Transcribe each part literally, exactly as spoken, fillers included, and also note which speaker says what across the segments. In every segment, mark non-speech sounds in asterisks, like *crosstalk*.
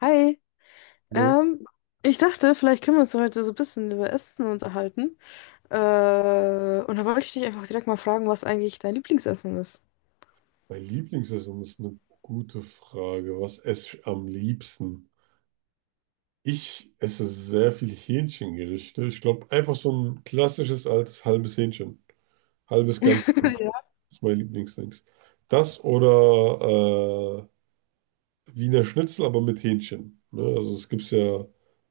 Speaker 1: Hi,
Speaker 2: Ne?
Speaker 1: ähm, ich dachte, vielleicht können wir uns heute so ein bisschen über Essen uns erhalten. Äh, und da wollte ich dich einfach direkt mal fragen, was eigentlich dein Lieblingsessen ist.
Speaker 2: Mein Lieblingsessen ist eine gute Frage. Was esse ich am liebsten? Ich esse sehr viel Hähnchengerichte. Ich glaube, einfach so ein klassisches altes halbes Hähnchen. Halbes Ganzes
Speaker 1: *laughs* Ja.
Speaker 2: ist mein Lieblingsding. Das oder äh, Wiener Schnitzel, aber mit Hähnchen. Ne? Also es gibt ja, ich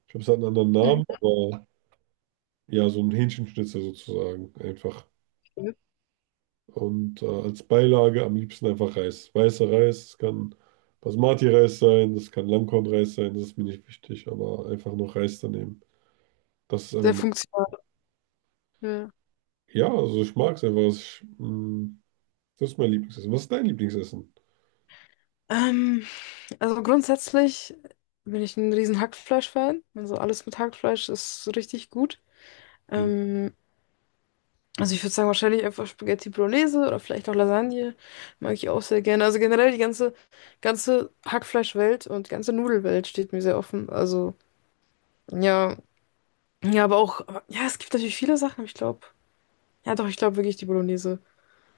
Speaker 2: glaube, es hat einen anderen
Speaker 1: Mhm.
Speaker 2: Namen, aber ja, so ein Hähnchenschnitzel sozusagen. Einfach. Und äh, als Beilage am liebsten einfach Reis. Weißer Reis, es kann Basmati-Reis sein, das kann Langkornreis sein, das ist mir nicht wichtig, aber einfach noch Reis daneben. Das ist
Speaker 1: Sehr
Speaker 2: einfach,
Speaker 1: funktional. Ja.
Speaker 2: ja, also ich mag es einfach. Ich, mh, das ist mein Lieblingsessen. Was ist dein Lieblingsessen?
Speaker 1: Ähm, also grundsätzlich bin ich ein riesen Hackfleisch-Fan. Also alles mit Hackfleisch ist richtig gut.
Speaker 2: Hm,
Speaker 1: Ähm, also ich würde sagen, wahrscheinlich einfach Spaghetti Bolognese oder vielleicht auch Lasagne. Mag ich auch sehr gerne. Also generell die ganze, ganze Hackfleischwelt und die ganze Nudelwelt steht mir sehr offen. Also. Ja, ja, aber auch, aber- ja, es gibt natürlich viele Sachen, aber ich glaube. Ja, doch, ich glaube wirklich die Bolognese.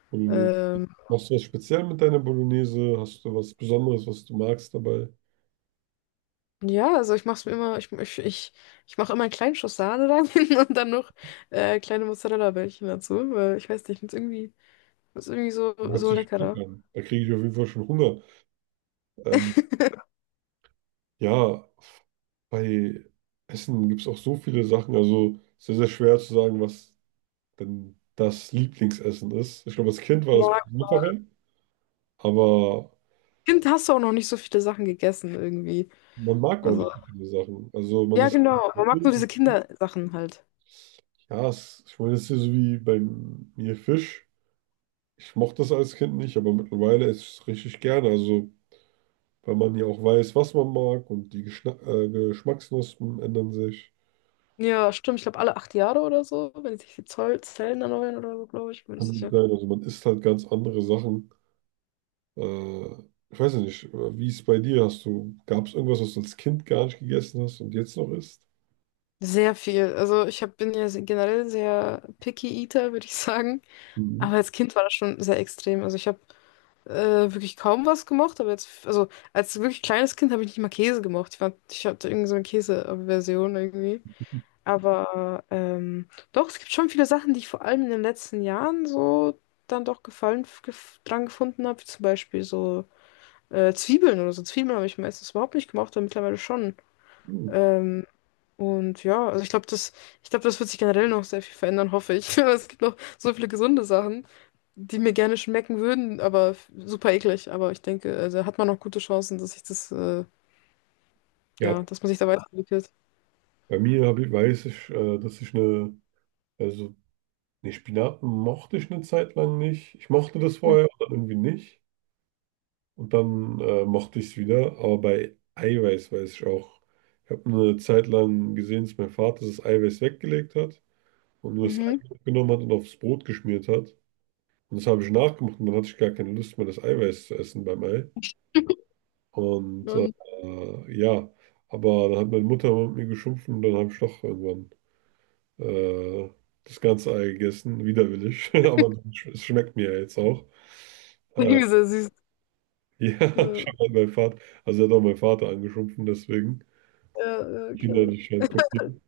Speaker 2: Bolognese.
Speaker 1: Ähm,
Speaker 2: Machst du was speziell mit deiner Bolognese? Hast du was Besonderes, was du magst dabei?
Speaker 1: ja, also ich mache mir immer, ich, ich, ich, ich mache immer einen kleinen Schuss Sahne rein *laughs* und dann noch äh, kleine Mozzarella-Bällchen dazu, weil ich weiß nicht, ich finde es irgendwie, find's irgendwie so,
Speaker 2: Hört
Speaker 1: so
Speaker 2: sich schick
Speaker 1: leckerer.
Speaker 2: an. Da kriege ich auf jeden Fall schon Hunger. Ähm, ja, bei Essen gibt es auch so viele Sachen. Also sehr, sehr schwer zu sagen, was denn das Lieblingsessen ist. Ich glaube, als Kind war das ein
Speaker 1: Ja,
Speaker 2: bisschen einfacher, aber
Speaker 1: Kind hast du auch noch nicht so viele Sachen gegessen irgendwie.
Speaker 2: man mag auch
Speaker 1: Also,
Speaker 2: nicht so viele Sachen. Also man
Speaker 1: ja,
Speaker 2: ist,
Speaker 1: genau, man mag nur diese Kindersachen halt.
Speaker 2: ja, es, ich meine, es ist ja so wie bei mir Fisch. Ich mochte das als Kind nicht, aber mittlerweile esse ich es richtig gerne. Also, weil man ja auch weiß, was man mag und die Geschna äh, Geschmacksknospen ändern sich.
Speaker 1: Ja, stimmt, ich glaube alle acht Jahre oder so, wenn sich die Zoll Zellen erneuern oder so, glaube ich, bin
Speaker 2: Kann
Speaker 1: ich
Speaker 2: gut
Speaker 1: sicher.
Speaker 2: sein. Also man isst halt ganz andere Sachen. Äh, Ich weiß ja nicht, äh, wie ist es bei dir? Hast du, gab es irgendwas, was du als Kind gar nicht gegessen hast und jetzt noch isst?
Speaker 1: Sehr viel. Also ich hab, bin ja se- generell sehr picky Eater, würde ich *laughs* sagen.
Speaker 2: Mhm.
Speaker 1: Aber als Kind war das schon sehr extrem. Also ich habe äh, wirklich kaum was gemocht, aber jetzt, also als wirklich kleines Kind habe ich nicht mal Käse gemocht. Ich fand, ich hatte irgendwie so eine Käseaversion irgendwie. Aber ähm, doch, es gibt schon viele Sachen, die ich vor allem in den letzten Jahren so dann doch Gefallen gef dran gefunden habe, wie zum Beispiel so äh, Zwiebeln oder so. Zwiebeln habe ich meistens überhaupt nicht gemocht, aber mittlerweile schon.
Speaker 2: Hm.
Speaker 1: Ähm, und ja, also ich glaube, das, ich glaube, das wird sich generell noch sehr viel verändern, hoffe ich. *laughs* Es gibt noch so viele gesunde Sachen, die mir gerne schmecken würden, aber f- super eklig. Aber ich denke, also hat man noch gute Chancen, dass sich das, äh,
Speaker 2: Ja,
Speaker 1: ja, dass man sich da weiterentwickelt.
Speaker 2: bei mir hab ich, weiß ich, äh, dass ich eine, also ne Spinaten mochte ich eine Zeit lang nicht. Ich mochte das vorher und dann irgendwie nicht. Und dann äh, mochte ich es wieder. Aber bei Eiweiß weiß ich auch. Ich habe eine Zeit lang gesehen, dass mein Vater das Eiweiß weggelegt hat und nur das Ei
Speaker 1: Mhm.
Speaker 2: genommen hat und aufs Brot geschmiert hat. Und das habe ich nachgemacht und dann hatte ich gar keine Lust mehr, das Eiweiß zu essen beim Ei. Und äh,
Speaker 1: Und
Speaker 2: ja, aber dann hat meine Mutter mit mir geschumpft und dann habe ich doch irgendwann äh, das ganze Ei gegessen, widerwillig, *laughs* aber sch- es schmeckt mir ja jetzt auch.
Speaker 1: *laughs*
Speaker 2: Äh,
Speaker 1: irgendwie sehr süß.
Speaker 2: ja,
Speaker 1: Ja,
Speaker 2: *laughs* schon mal mein Vater, also er hat auch mein Vater angeschumpfen, deswegen
Speaker 1: ja, ja,
Speaker 2: Kinder
Speaker 1: klar.
Speaker 2: nicht halt kopieren.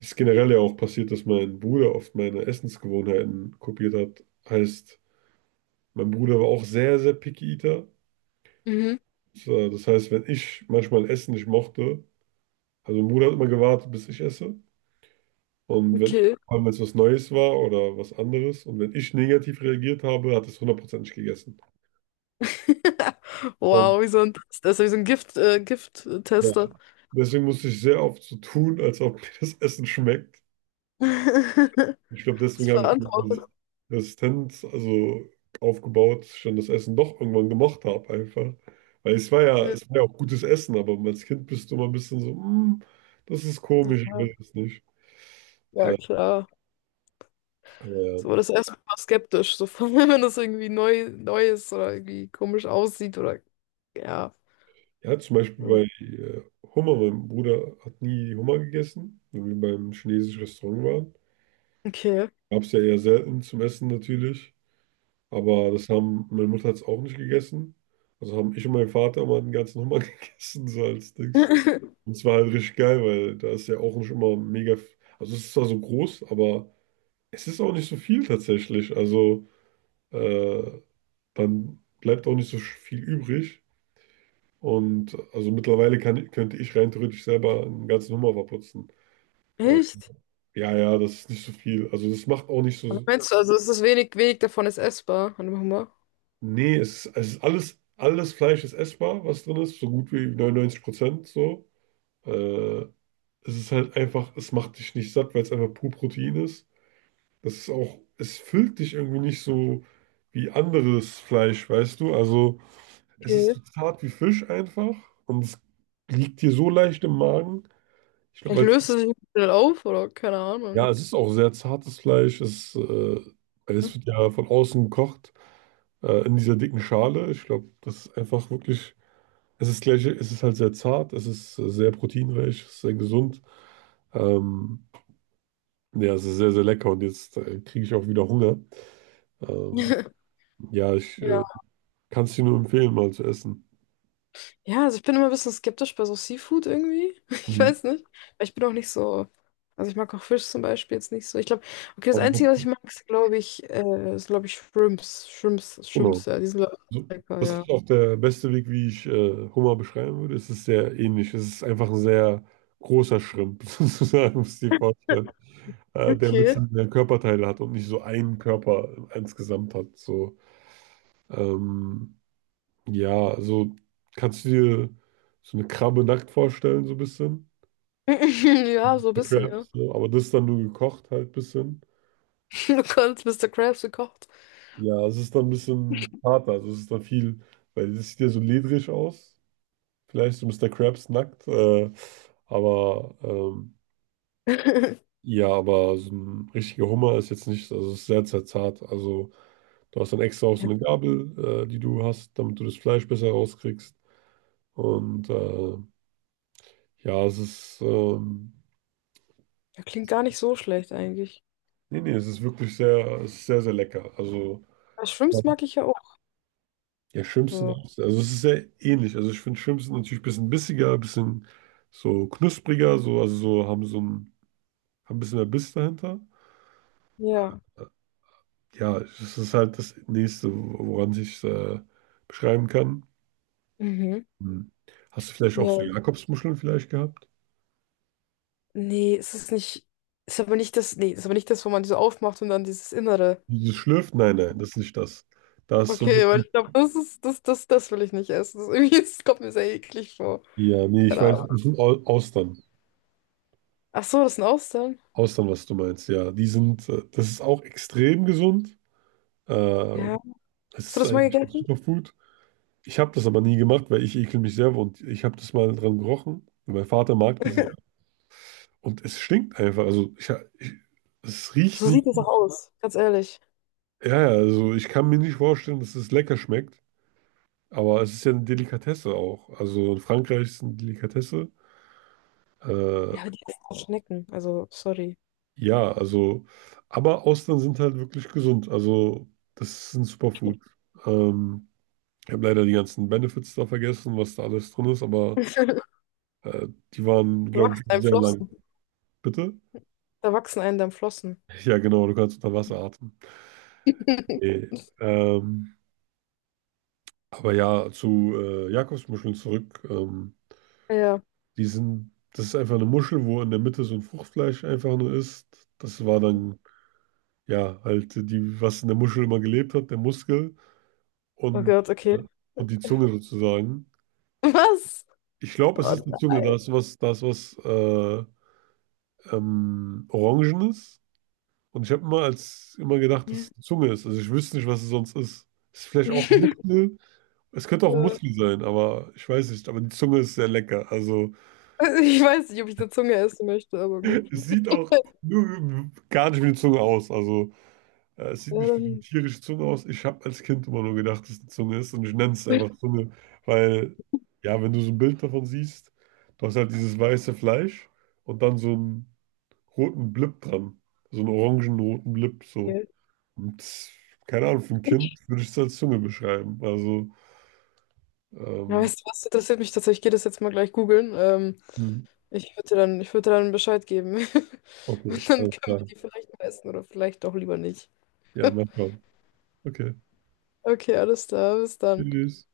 Speaker 2: Es ist generell ja auch passiert, dass mein Bruder oft meine Essensgewohnheiten kopiert hat. Heißt, mein Bruder war auch sehr, sehr picky Eater.
Speaker 1: Mhm,
Speaker 2: So, Das heißt, wenn ich manchmal Essen nicht mochte, also mein Bruder hat immer gewartet, bis ich esse. Und wenn
Speaker 1: okay.
Speaker 2: wenn es was Neues war oder was anderes und wenn ich negativ reagiert habe, hat es hundertprozentig gegessen.
Speaker 1: *laughs*
Speaker 2: Und
Speaker 1: Wow, wie so ein, das ist wie so ein Gift, äh,
Speaker 2: ja,
Speaker 1: Gift-Tester.
Speaker 2: deswegen musste ich sehr oft so tun, als ob *laughs* mir das Essen schmeckt.
Speaker 1: *laughs*
Speaker 2: Ich glaube,
Speaker 1: Das
Speaker 2: deswegen habe ich
Speaker 1: verantwortet.
Speaker 2: diese Resistenz also aufgebaut, dass ich dann das Essen doch irgendwann gemocht habe einfach. Weil es war ja,
Speaker 1: Ja,
Speaker 2: es war ja auch gutes Essen, aber als Kind bist du immer ein bisschen so, "Mm, das ist komisch, ich
Speaker 1: ja,
Speaker 2: will es nicht."
Speaker 1: ja,
Speaker 2: Äh,
Speaker 1: klar.
Speaker 2: aber ja.
Speaker 1: So war das erstmal skeptisch, so vor allem, *laughs* wenn das irgendwie neu, neu ist oder irgendwie komisch aussieht oder ja.
Speaker 2: Ja, zum Beispiel
Speaker 1: Hm.
Speaker 2: bei äh, Hummer. Mein Bruder hat nie Hummer gegessen, wenn wir beim chinesischen Restaurant waren.
Speaker 1: Okay.
Speaker 2: Gab es ja eher selten zum Essen natürlich. Aber das haben, meine Mutter hat es auch nicht gegessen. Also haben ich und mein Vater mal den ganzen Hummer *laughs* gegessen, so als Dings.
Speaker 1: *laughs*
Speaker 2: Und es war halt richtig geil, weil da ist ja auch nicht immer mega. f- Also es ist zwar so groß, aber es ist auch nicht so viel tatsächlich. Also äh, dann bleibt auch nicht so sch- viel übrig. Und also mittlerweile kann, könnte ich rein theoretisch selber einen ganzen Hummer verputzen. Also,
Speaker 1: Echt?
Speaker 2: ja, ja, das ist nicht so viel. Also das macht auch nicht
Speaker 1: Aber
Speaker 2: so.
Speaker 1: meinst du, also es ist wenig, wenig davon ist essbar. Warte mal.
Speaker 2: Nee, es ist, es ist alles, alles Fleisch ist essbar, was drin ist, so gut wie neunundneunzig Prozent so. Äh, Es ist halt einfach, es macht dich nicht satt, weil es einfach pur Protein ist. Das ist auch, es füllt dich irgendwie nicht so wie anderes Fleisch, weißt du? Also es ist
Speaker 1: Okay.
Speaker 2: so zart wie Fisch einfach und es liegt dir so leicht im Magen. Ich glaube,
Speaker 1: Vielleicht
Speaker 2: weil
Speaker 1: löst es sich schnell auf oder keine
Speaker 2: ja,
Speaker 1: Ahnung.
Speaker 2: es ist auch sehr zartes Fleisch. Es, äh, es wird ja von außen gekocht, äh, in dieser dicken Schale. Ich glaube, das ist einfach wirklich. Es ist gleich, es ist halt sehr zart, es ist äh, sehr proteinreich, es ist sehr gesund. Ähm, ja, es ist sehr, sehr lecker und jetzt äh, kriege ich auch wieder Hunger. Ähm,
Speaker 1: *laughs*
Speaker 2: ja, ich
Speaker 1: Ja.
Speaker 2: äh, kann es dir nur empfehlen, mal zu essen.
Speaker 1: Ja, also ich bin immer ein bisschen skeptisch bei so Seafood irgendwie. *laughs* Ich
Speaker 2: Mhm.
Speaker 1: weiß nicht. Weil ich bin auch nicht so. Also ich mag auch Fisch zum Beispiel jetzt nicht so. Ich glaube, okay, das
Speaker 2: Aber-
Speaker 1: Einzige, was ich mag, ist, glaube ich, äh, ist, glaube ich, Shrimps. Shrimps,
Speaker 2: Genau.
Speaker 1: Shrimps, ja, die sind, glaube ich,
Speaker 2: So,
Speaker 1: lecker,
Speaker 2: das
Speaker 1: ja.
Speaker 2: ist auch der beste Weg, wie ich äh, Hummer beschreiben würde. Es ist sehr ähnlich. Es ist einfach ein sehr großer Schrimp, *laughs* sozusagen, muss ich dir vorstellen. Äh, der ein
Speaker 1: Okay.
Speaker 2: bisschen mehr Körperteile hat und nicht so einen Körper insgesamt hat. So, ähm, ja, also kannst du dir so eine Krabbe nackt vorstellen, so ein bisschen.
Speaker 1: *laughs* Ja, so ein
Speaker 2: Eine
Speaker 1: bisschen, ja.
Speaker 2: Crabs, so, aber das ist dann nur gekocht halt ein bisschen.
Speaker 1: *laughs* Du kannst Mister Krabs gekocht.
Speaker 2: Ja, es ist dann ein bisschen harter, also es ist dann viel, weil das sieht ja so ledrig aus. Vielleicht so Mister Krabs nackt, äh, aber ähm,
Speaker 1: *laughs*
Speaker 2: ja, aber so ein richtiger Hummer ist jetzt nicht, also ist sehr, sehr zart. Also du hast dann extra auch so
Speaker 1: Ja,
Speaker 2: eine Gabel, äh, die du hast, damit du das Fleisch besser rauskriegst. Und äh, ja, es ist, ähm,
Speaker 1: das klingt gar nicht so schlecht eigentlich.
Speaker 2: nee, nee, es ist wirklich sehr, es ist sehr, sehr lecker. Also
Speaker 1: Aber Shrimps mag ich ja auch.
Speaker 2: ja, Schrimps sind
Speaker 1: So.
Speaker 2: auch, also es ist sehr ähnlich. Also ich finde Schrimps sind natürlich ein bisschen bissiger, ein bisschen so knuspriger, so, also so haben so ein, haben ein bisschen mehr Biss dahinter.
Speaker 1: Ja.
Speaker 2: Ja, das ist halt das Nächste, woran ich äh, beschreiben kann.
Speaker 1: Mhm.
Speaker 2: Hm. Hast du vielleicht auch so
Speaker 1: Ja.
Speaker 2: Jakobsmuscheln vielleicht gehabt?
Speaker 1: Nee, es ist nicht. Ist aber nicht das. Nee, ist aber nicht das, wo man die so aufmacht und dann dieses Innere.
Speaker 2: Dieses Schlürfen? Nein, nein, das ist nicht das. Da ist so
Speaker 1: Okay, aber
Speaker 2: wirklich,
Speaker 1: ich glaube, das ist, das, das, das will ich nicht essen. Das ist irgendwie, das kommt mir sehr eklig vor.
Speaker 2: ja, nee, ich
Speaker 1: Keine Ahnung.
Speaker 2: weiß, das sind Au- Austern.
Speaker 1: Ach so, das sind Austern.
Speaker 2: Austern, was du meinst, ja. Die sind, äh, das ist auch extrem gesund. Äh,
Speaker 1: Ja.
Speaker 2: Es
Speaker 1: Hast du
Speaker 2: ist
Speaker 1: das mal
Speaker 2: eigentlich ein
Speaker 1: gegessen?
Speaker 2: Superfood. Ich habe das aber nie gemacht, weil ich ekel mich selber und ich habe das mal dran gerochen. Mein Vater mag diese
Speaker 1: *laughs*
Speaker 2: und es stinkt einfach. Also ich, ich, es riecht
Speaker 1: So
Speaker 2: nicht.
Speaker 1: sieht das auch aus, ganz ehrlich.
Speaker 2: Ja, ja, also ich kann mir nicht vorstellen, dass es lecker schmeckt, aber es ist ja eine Delikatesse auch. Also in Frankreich ist es eine Delikatesse. Äh,
Speaker 1: Ja, aber die essen auch Schnecken, also sorry.
Speaker 2: ja, also, aber Austern sind halt wirklich gesund. Also das ist ein Superfood. Ähm, Ich habe leider die ganzen Benefits da vergessen, was da alles drin ist, aber
Speaker 1: *laughs*
Speaker 2: äh, die waren,
Speaker 1: Da
Speaker 2: glaube ich,
Speaker 1: wachsen einem
Speaker 2: sehr lang.
Speaker 1: Flossen.
Speaker 2: Bitte?
Speaker 1: Da wachsen einem dann Flossen.
Speaker 2: Ja, genau, du kannst unter Wasser atmen.
Speaker 1: *laughs*
Speaker 2: Nee, ähm, aber ja, zu äh, Jakobsmuscheln zurück. Ähm,
Speaker 1: Ja.
Speaker 2: Die sind, das ist einfach eine Muschel, wo in der Mitte so ein Fruchtfleisch einfach nur ist. Das war dann, ja, halt die, was in der Muschel immer gelebt hat, der Muskel
Speaker 1: Oh
Speaker 2: und,
Speaker 1: Gott, okay.
Speaker 2: äh, und die Zunge sozusagen.
Speaker 1: Was?
Speaker 2: Ich glaube, es
Speaker 1: Oh
Speaker 2: ist die Zunge, da ist was, da ist was äh, ähm, Orangenes. Und ich habe immer als immer gedacht, dass
Speaker 1: nein.
Speaker 2: es die Zunge ist. Also ich wüsste nicht, was es sonst ist. Ist vielleicht auch ein
Speaker 1: *laughs*
Speaker 2: Muskel. Es könnte auch ein
Speaker 1: Ja.
Speaker 2: Muskel sein, aber ich weiß nicht. Aber die Zunge ist sehr lecker. Also
Speaker 1: Also ich weiß nicht, ob ich eine Zunge essen möchte, aber gut.
Speaker 2: es sieht auch äh, gar nicht wie eine Zunge aus. Also, Ja, es sieht
Speaker 1: Ja,
Speaker 2: nicht wie eine
Speaker 1: dann.
Speaker 2: tierische Zunge aus. Ich habe als Kind immer nur gedacht, dass es eine Zunge ist und ich nenne es einfach Zunge, weil, ja, wenn du so ein Bild davon siehst, du hast halt dieses weiße Fleisch und dann so einen roten Blip dran. So einen orangen-roten Blip, so.
Speaker 1: Okay.
Speaker 2: Und keine Ahnung, für ein Kind würde ich es als Zunge beschreiben. Also,
Speaker 1: Ja,
Speaker 2: ähm,
Speaker 1: weißt du was, interessiert mich tatsächlich. Ich gehe das jetzt mal gleich googeln. Ähm,
Speaker 2: hm,
Speaker 1: Ich würde dann, ich würde dann Bescheid geben. *laughs*
Speaker 2: okay,
Speaker 1: Und dann
Speaker 2: alles
Speaker 1: können wir
Speaker 2: klar.
Speaker 1: die vielleicht mal essen oder vielleicht auch lieber nicht.
Speaker 2: Ja, mal schauen. Okay,
Speaker 1: Okay, alles klar, bis dann.
Speaker 2: tschüss.